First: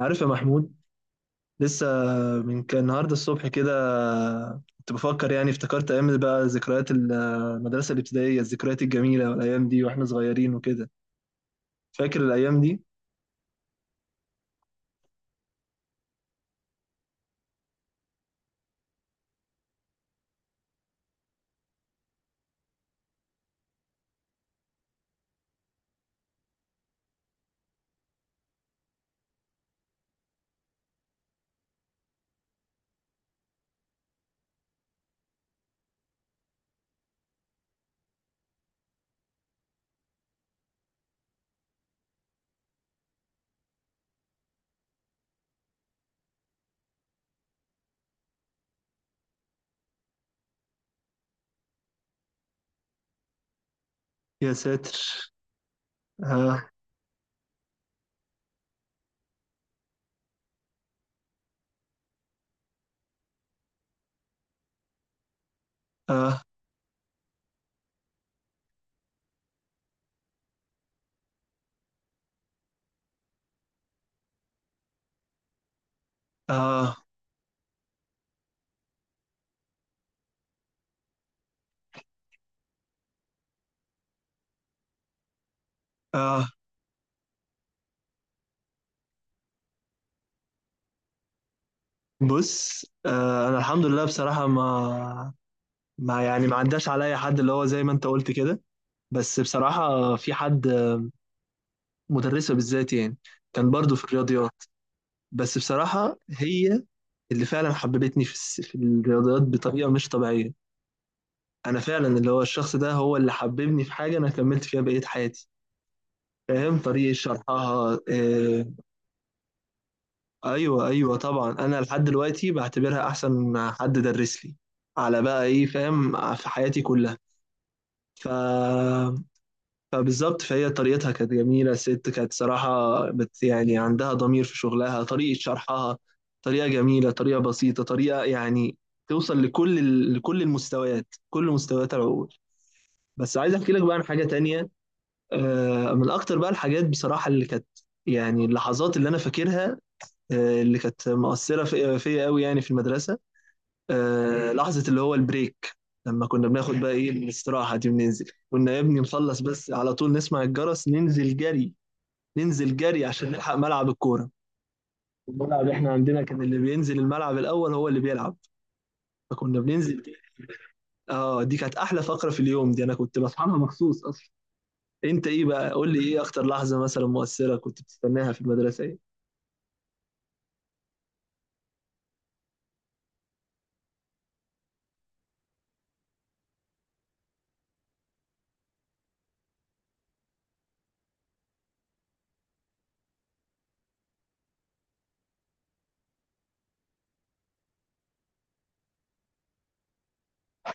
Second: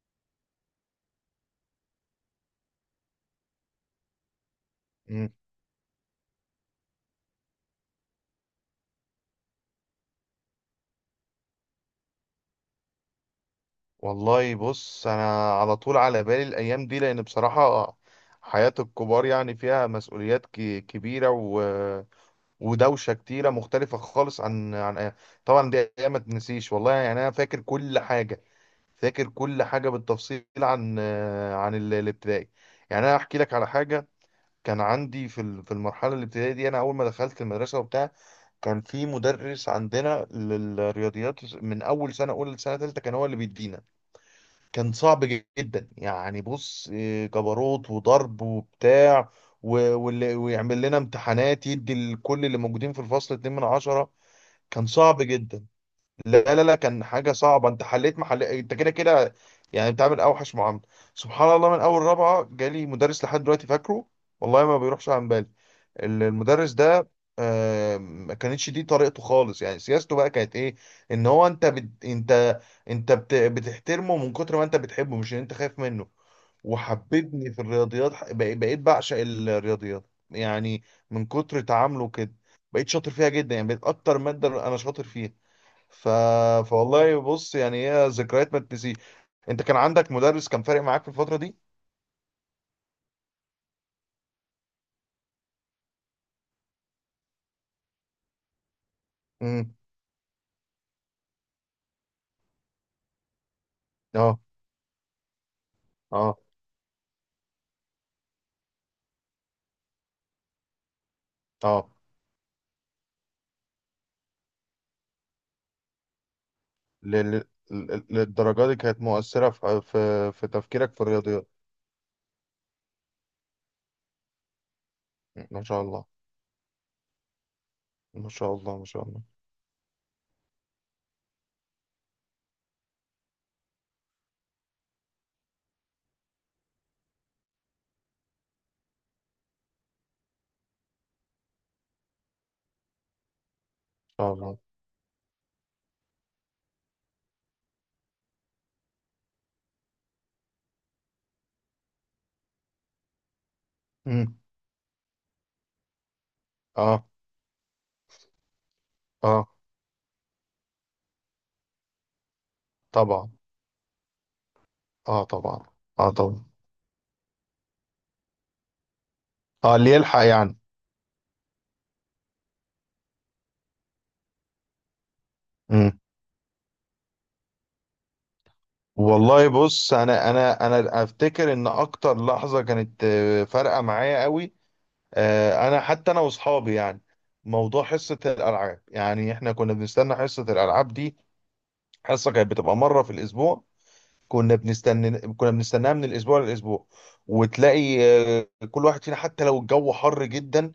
عارف يا محمود؟ لسه من كان النهارده الصبح كده كنت مم. بفكر، افتكرت ايام، بقى ذكريات المدرسه الابتدائيه، الذكريات الجميله والايام دي واحنا صغيرين وكده. فاكر الايام دي؟ والله بص، انا على طول على بالي الايام دي لان بصراحة حياة الكبار يعني فيها مسؤوليات كبيرة ودوشة كتيرة مختلفة خالص عن طبعا دي ايام ما تنسيش، والله يعني انا فاكر كل حاجة، فاكر كل حاجة بالتفصيل عن الابتدائي. يعني انا احكي لك على حاجة. كان عندي في في المرحلة الابتدائية دي، انا اول ما دخلت المدرسة وبتاع، كان في مدرس عندنا للرياضيات من اول سنة اولى لسنة تالتة، كان هو اللي بيدينا. كان صعب جدا، يعني بص إيه، جبروت وضرب وبتاع. و- واللي ويعمل لنا امتحانات، يدي لكل اللي موجودين في الفصل اتنين من عشرة. يا كان ساتر. صعب جدا. لا لا اه لا، كان حاجة صعبة. انت حليت محل انت كده كده، يعني بتعمل اوحش معاملة. سبحان الله، من اول رابعة جالي مدرس لحد دلوقتي فاكره، والله ما بيروحش عن بالي اه المدرس ده. آه، ما كانتش دي طريقته خالص، يعني سياسته بقى كانت ايه؟ ان هو انت انت، بتحترمه من كتر ما انت بتحبه، مش ان انت خايف منه. اه وحببني في الرياضيات، بقيت بعشق الرياضيات يعني من كتر تعامله كده. بقيت شاطر فيها جدا، يعني بقيت اكتر مادة انا شاطر فيها. ف... اه. فوالله بص، يعني هي ذكريات ما تنسي. انت كان عندك مدرس كان فارق معاك في الفترة دي؟ بص آه، انا الحمد لله بصراحه ما عداش عليا حد اللي هو زي ما انت قلت كده. بس امم. بصراحه في حد، مدرسه بالذات، كان برضو في اه الرياضيات. بس بصراحه اه هي اللي فعلا حببتني في في الرياضيات بطريقه مش طبيعيه. انا اه. فعلا اللي هو الشخص ده هو اللي حببني في حاجه انا كملت فيها بقيه حياتي. فاهم؟ طريقه ل... ل... شرحها آه. للدرجة دي كانت مؤثرة في ايوه تفكيرك في ايوه الرياضيات؟ طبعا، انا لحد دلوقتي بعتبرها احسن حد درس لي على بقى مم. ما ايه، شاء الله، فاهم، في حياتي كلها. ف ما شاء الله ما شاء الله ما فبالظبط، فهي طريقتها كانت جميلة. الست كانت صراحة بت يعني عندها ضمير في شغلها. طريقة شرحها طريقة جميلة، طريقة بسيطة، طريقة توصل لكل المستويات، كل مستويات العقول. بس عايز احكي لك بقى عن حاجة شاء الله. تانية. من اكتر بقى الحاجات بصراحة اللي كانت، يعني اللحظات اللي انا فاكرها، اللي كانت مؤثرة فيا قوي يعني في المدرسة، امم. آه، لحظة اللي هو البريك. لما كنا بناخد بقى اه ايه الاستراحة دي وننزل، كنا يا ابني نخلص اه بس على طول نسمع الجرس ننزل جري. ننزل جري عشان طبعا. نلحق ملعب الكورة. اه طبعا. الملعب احنا اه عندنا كان طبعا. اللي بينزل الملعب الأول هو اللي بيلعب، فكنا اه، اللي بننزل جري. يلحق يعني. اه، دي كانت أحلى فقرة في اليوم. دي أنا كنت بصحى لها مخصوص أصلا. أنت إيه بقى؟ قول امم لي إيه أكتر لحظة مثلا مؤثرة كنت بتستناها في المدرسة إيه؟ والله بص، انا افتكر ان اكتر لحظة كانت فارقة معايا قوي. انا حتى انا واصحابي، يعني موضوع حصه الالعاب، يعني احنا كنا بنستنى حصه الالعاب دي. حصه كانت بتبقى مره في الاسبوع، كنا بنستناها من الاسبوع للاسبوع. وتلاقي كل واحد فينا، حتى لو الجو حر جدا،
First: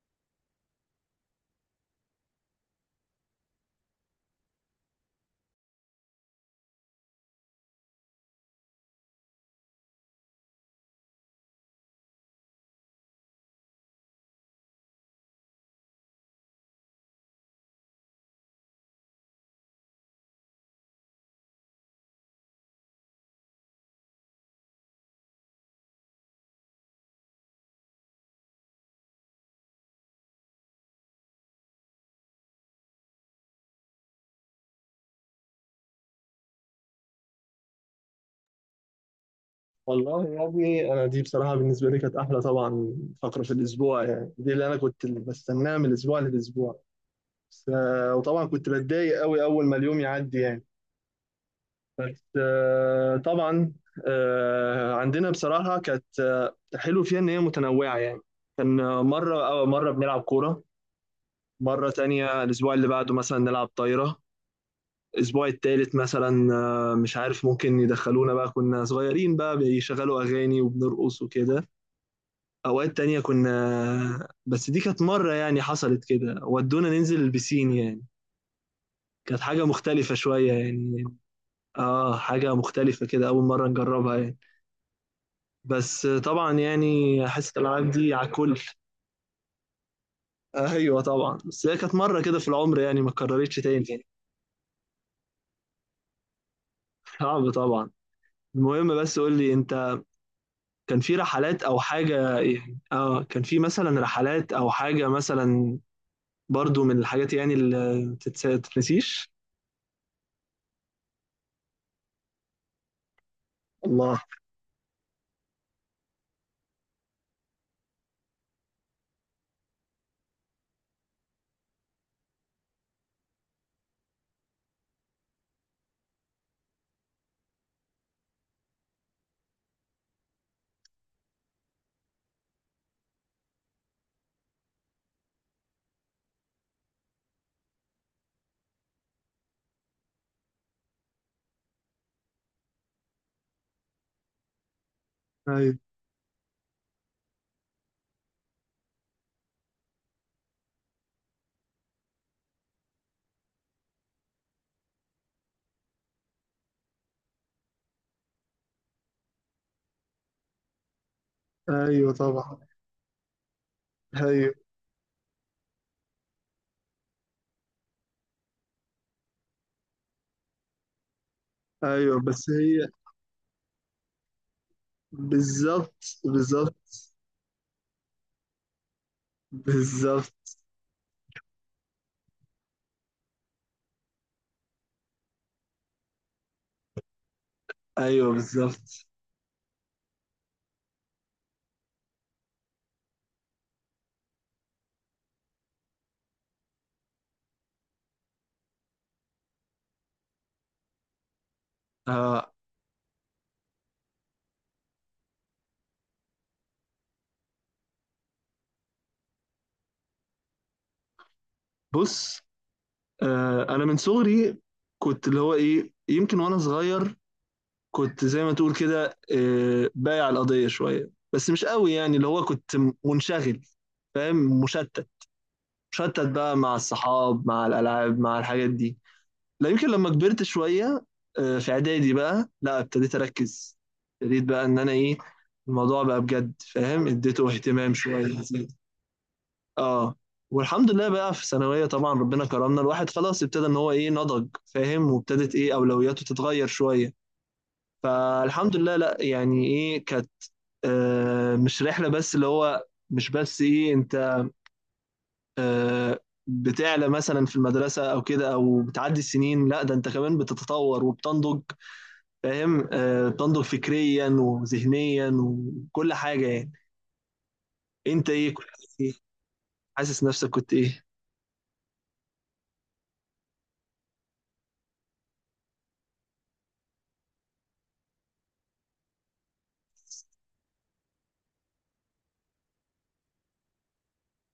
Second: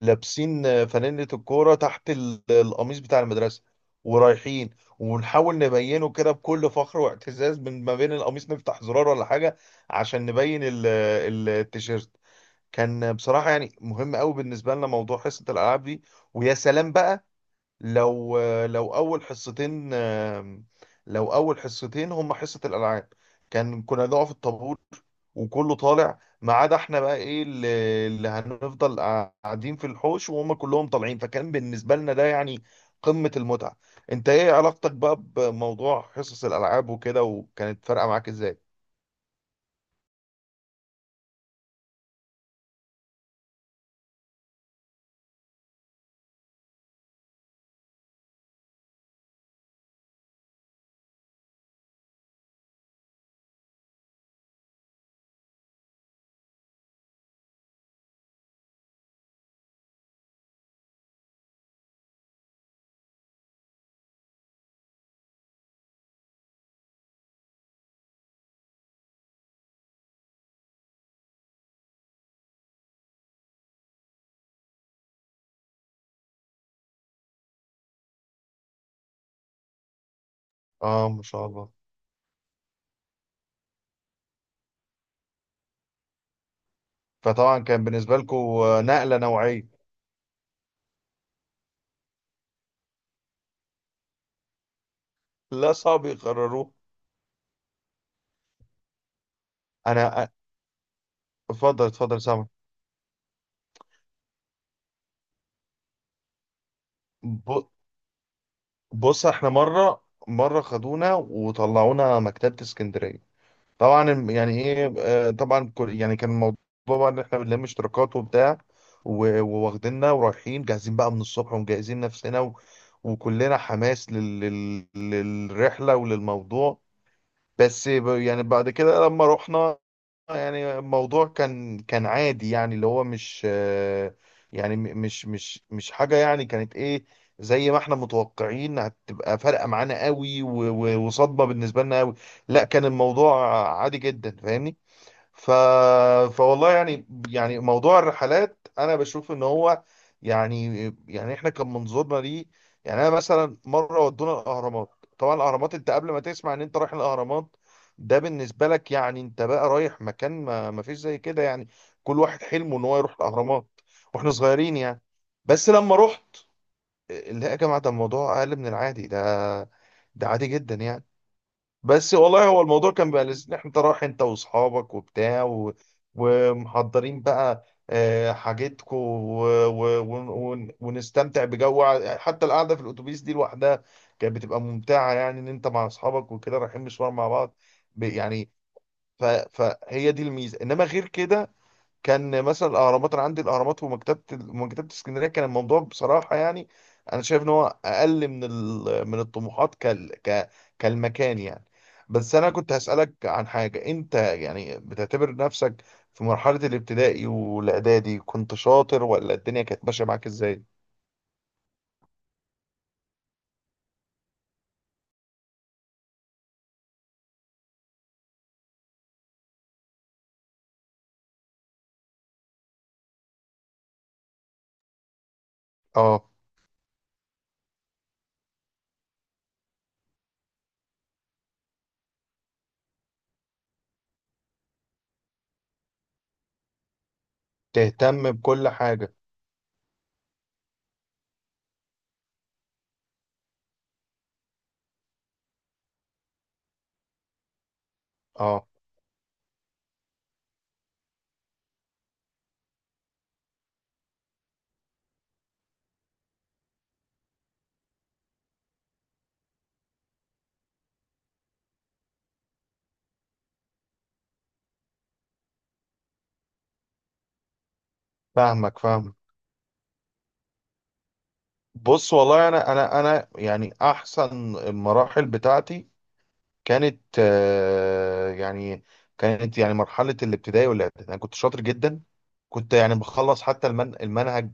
لابسين فانلة الكوره تحت القميص بتاع المدرسه، ورايحين ونحاول نبينه كده بكل فخر واعتزاز، من ما بين القميص نفتح زرار ولا حاجه عشان نبين التيشيرت. كان بصراحة يعني مهم قوي بالنسبة لنا موضوع حصة الألعاب دي. ويا سلام بقى لو لو أول حصتين لو أول حصتين هم حصة الألعاب، كان كنا نقف الطابور وكله طالع ما عدا احنا، بقى ايه اللي هنفضل قاعدين في الحوش وهم كلهم طالعين. فكان بالنسبة لنا ده يعني قمة المتعة. انت ايه علاقتك بقى بموضوع حصص الألعاب وكده، وكانت فارقة معاك ازاي؟ والله يا ابني انا دي بصراحه بالنسبه لي كانت احلى طبعا فقره في الاسبوع. يعني دي اللي انا كنت بستناها من الاسبوع للاسبوع. بس آه، وطبعا كنت بتضايق قوي اول ما اليوم يعدي يعني. بس آه، طبعا آه، عندنا بصراحه كانت آه، حلو فيها ان هي متنوعه يعني. كان آه، مره بنلعب كوره، مره تانية الاسبوع اللي بعده مثلا نلعب طايره، الاسبوع التالت مثلا آه، مش عارف، ممكن يدخلونا بقى، كنا صغيرين بقى، بيشغلوا اغاني وبنرقص وكده. اوقات تانية كنا آه، بس دي كانت مره يعني حصلت كده ودونا ننزل البسين يعني، كانت حاجة مختلفة شوية يعني. اه، ما شاء الله. اه حاجة مختلفة كده، أول مرة نجربها يعني. بس طبعا يعني حصة فطبعا كان الألعاب دي بالنسبة على لكم الكل. نقلة نوعية. أيوة طبعا، بس هي كانت مرة كده في العمر يعني، ما اتكررتش تاني يعني. لا، صعب يقرروه. صعب طبعا. المهم بس قول لي أنت، انا. كان في رحلات أو اتفضل اتفضل، حاجة سامع. يعني؟ اه كان في مثلا رحلات أو حاجة مثلا، برضو من الحاجات يعني ب- اللي ما تتس- بص تتنسيش. احنا مره خدونا وطلعونا مكتبه اسكندريه. طبعا الله. يعني ايه، طبعا يعني كان الموضوع بقى ان احنا بنلم اشتراكات وبتاع، وواخديننا ورايحين جاهزين بقى من الصبح ومجهزين نفسنا وكلنا حماس للرحله وللموضوع. بس يعني بعد كده لما رحنا، يعني الموضوع كان، عادي يعني، اللي هو مش يعني مش حاجة يعني كانت ايه زي ما احنا متوقعين هتبقى فارقة معانا قوي وصدمة بالنسبة لنا قوي. لا، كان الموضوع عادي جدا، فاهمني. ف... ايوه فوالله يعني، يعني موضوع الرحلات، انا بشوف ان هو يعني، يعني احنا كان منظورنا ليه. يعني انا مثلا مره ودونا الاهرامات. طبعا الاهرامات، انت قبل ما تسمع ان انت رايح الاهرامات ده بالنسبه لك يعني، انت بقى رايح مكان ما، ما فيش زي كده يعني، ايوه كل واحد طبعا. حلمه ان هو يروح الاهرامات واحنا ايوه صغيرين يعني. بس لما رحت، لا يا جماعه، ده الموضوع اقل من العادي، ده ده عادي جدا يعني. بس ايوه. والله بس هو هي الموضوع كان بقى لذيذ، إن احنا، انت رايح انت واصحابك وبتاع، بالظبط بالظبط. ومحضرين بقى حاجتكو، بالظبط. ونستمتع بجو، حتى القعده في الاتوبيس دي لوحدها كانت بتبقى ممتعه، يعني ان انت مع اصحابك وكده رايحين مشوار مع بعض. ايوه يعني بالظبط. فهي دي الميزه، انما غير كده كان مثلا الاهرامات، انا عندي الاهرامات ومكتبه اسكندريه، كان الموضوع بصراحه يعني انا شايف ان هو اقل من من الطموحات، كالمكان يعني. بس انا آه. كنت هسالك عن حاجه. انت يعني بتعتبر نفسك في مرحله الابتدائي والاعدادي كنت شاطر، ولا الدنيا كانت ماشيه معاك ازاي؟ بص آه، انا من صغري كنت اللي هو ايه، يمكن وانا صغير كنت زي ما تقول كده آه، بايع القضيه شويه، بس مش قوي، يعني اللي هو كنت منشغل، فاهم، مشتت. مشتت اه. بقى مع الصحاب مع الالعاب مع الحاجات دي. لا يمكن لما كبرت شويه آه، في اعدادي بقى لا ابتديت اركز، ابتديت بقى ان انا ايه، الموضوع بقى بجد فاهم، اديته اهتمام شويه. تهتم بكل حاجه. اه. والحمد لله بقى في ثانوية طبعا ربنا كرمنا، الواحد خلاص ابتدى ان هو ايه، نضج فاهم، وابتدت ايه اولوياته تتغير شوية. اه. فالحمد لله، لا يعني ايه كانت آه، مش رحلة بس اللي هو، مش بس ايه انت آه، بتعلى مثلا في المدرسة او كده، او بتعدي السنين، لا ده انت كمان بتتطور وبتنضج فاهم، آه، بتنضج فكريا وذهنيا وكل حاجة يعني. انت ايه كنت فاهمك إيه؟ فاهمك. حاسس نفسك كنت ايه؟ بص، والله انا، يعني احسن المراحل بتاعتي كانت يعني، كانت يعني مرحلة الابتدائي والإعدادي أنا كنت شاطر جدا. كنت يعني بخلص حتى المنهج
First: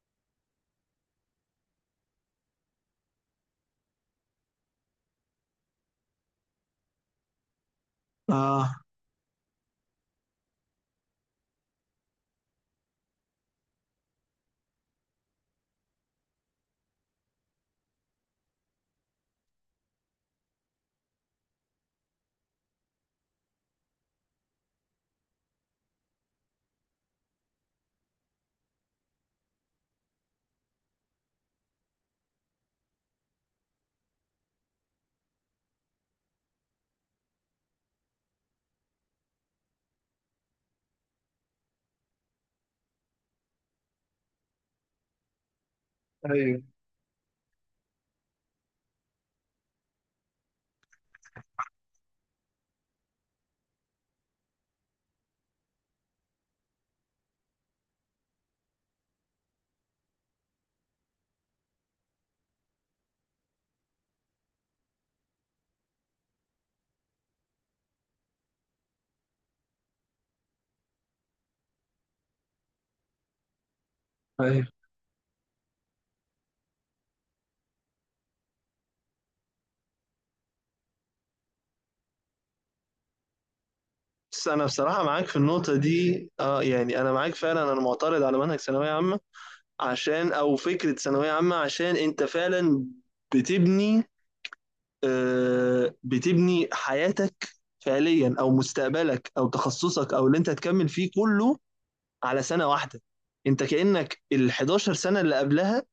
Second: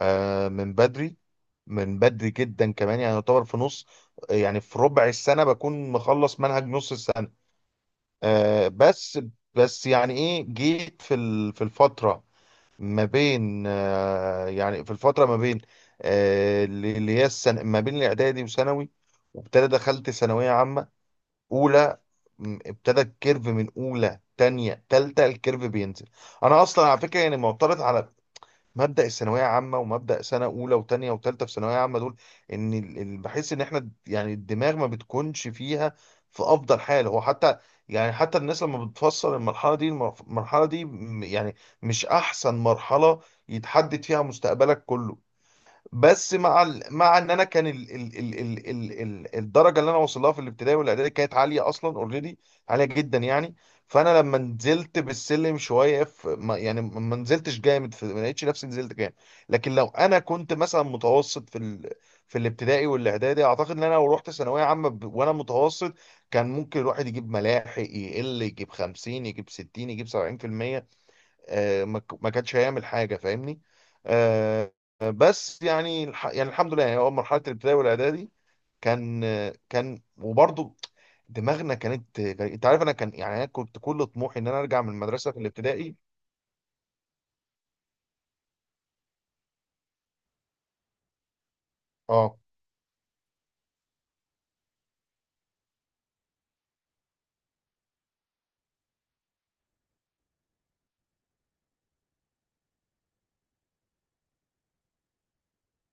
من بدري من بدري جدا كمان، يعني يعتبر في نص، يعني في ربع السنة بكون مخلص منهج نص السنة. اه بس، بس يعني إيه، جيت في في الفترة ما بين، يعني في الفترة ما بين اللي هي السنة ما بين الإعدادي وثانوي. وابتدى دخلت ثانوية عامة اولى، ابتدى الكيرف من اولى تانية تالتة، الكيرف بينزل. انا اصلا على فكره يعني معترض على مبدا الثانويه عامه، ومبدا سنه اولى وتانية وتالتة في ثانويه عامه دول. ان بحس ان احنا، يعني الدماغ ما بتكونش فيها في افضل حال هو. حتى يعني حتى الناس لما بتفصل المرحله دي، المرحله دي يعني مش احسن مرحله يتحدد فيها مستقبلك كله. بس ايوه مع ان انا كان الدرجه اللي انا وصلها في الابتدائي والاعدادي كانت عاليه اصلا اوريدي، عاليه جدا يعني. فانا لما نزلت بالسلم شويه، في... ما... يعني ما نزلتش جامد، ما لقيتش نفسي نزلت جامد. لكن لو انا كنت مثلا متوسط في الابتدائي والاعدادي، اعتقد ان انا لو رحت ثانويه عامه وانا متوسط، كان ممكن الواحد يجيب ملاحق، يقل يجيب 50 يجيب 60 يجيب 70%. ما كانش هيعمل حاجه، فاهمني. ايوه. آه، بس يعني يعني الحمد لله، يعني هو مرحله الابتدائي والاعدادي كان، وبرضه دماغنا كانت، انت عارف انا كان، يعني انا كنت كل طموحي بس ان انا انا ارجع من بصراحه معاك المدرسه في في النقطه الابتدائي. دي، اه يعني انا معاك فعلا، انا معترض على منهج ثانويه عامه، عشان او فكره ثانويه عامه، عشان انت اه. فعلا بتبني آه، بتبني حياتك فعليا او مستقبلك او تخصصك او اللي انت هتكمل فيه كله على سنه واحده. انت كانك ال 11 سنه اللي قبلها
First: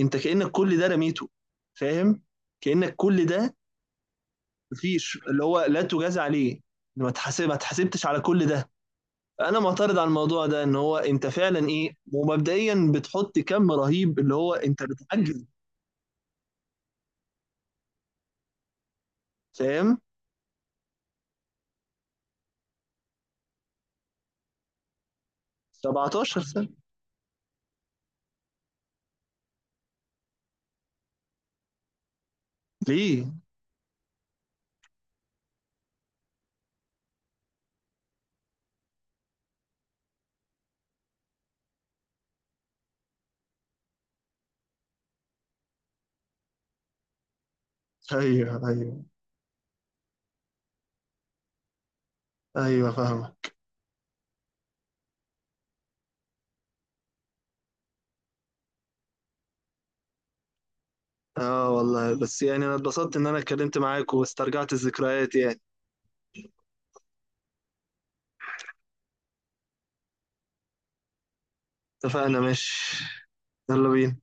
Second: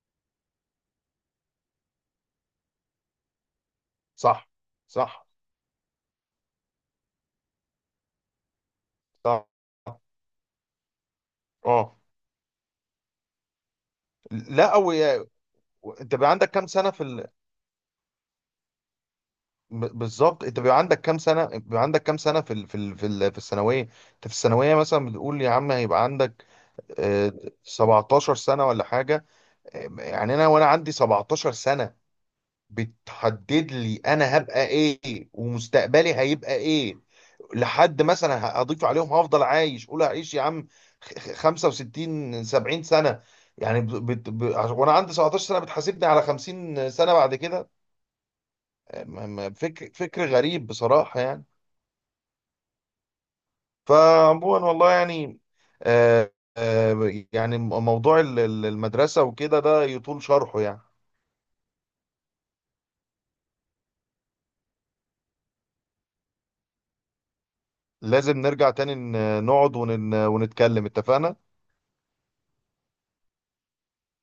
انت كانك كل ده رميته، فاهم، كانك كل ده صح مفيش صح اللي هو لا تجاز عليه، ما تحاسب ما تحاسبتش على كل ده. صح. انا معترض على الموضوع ده ان هو انت فعلا ايه، اه. ومبدئيا بتحط كم رهيب اللي هو لا انت بتعجز انت بيبقى عندك كام سنه فاهم. بالظبط، انت بيبقى عندك كام سنه، في في الثانويه. انت في الثانويه مثلا بتقول يا عم هيبقى 17 عندك سنة. آه، 17 سنة ولا حاجة. يعني أنا، وأنا عندي 17 سنة ليه؟ بتحدد لي أنا هبقى إيه ومستقبلي هيبقى إيه. لحد مثلا هضيف عليهم هفضل عايش، قول هعيش يا عم 65 70 سنة. يعني ب... بت... ب... عش- وأنا عندي 17 سنة بتحاسبني على 50 سنة بعد كده. ايوه ايوه فكر غريب بصراحة يعني. ايوه فاهمة. فعموما، والله يعني، يعني موضوع المدرسة وكده ده يطول شرحه يعني. اه والله بس يعني انا اتبسطت ان انا اتكلمت معاك واسترجعت الذكريات يعني. لازم نرجع تاني نقعد ونتكلم، اتفقنا. اتفقنا ماشي. يلا بينا.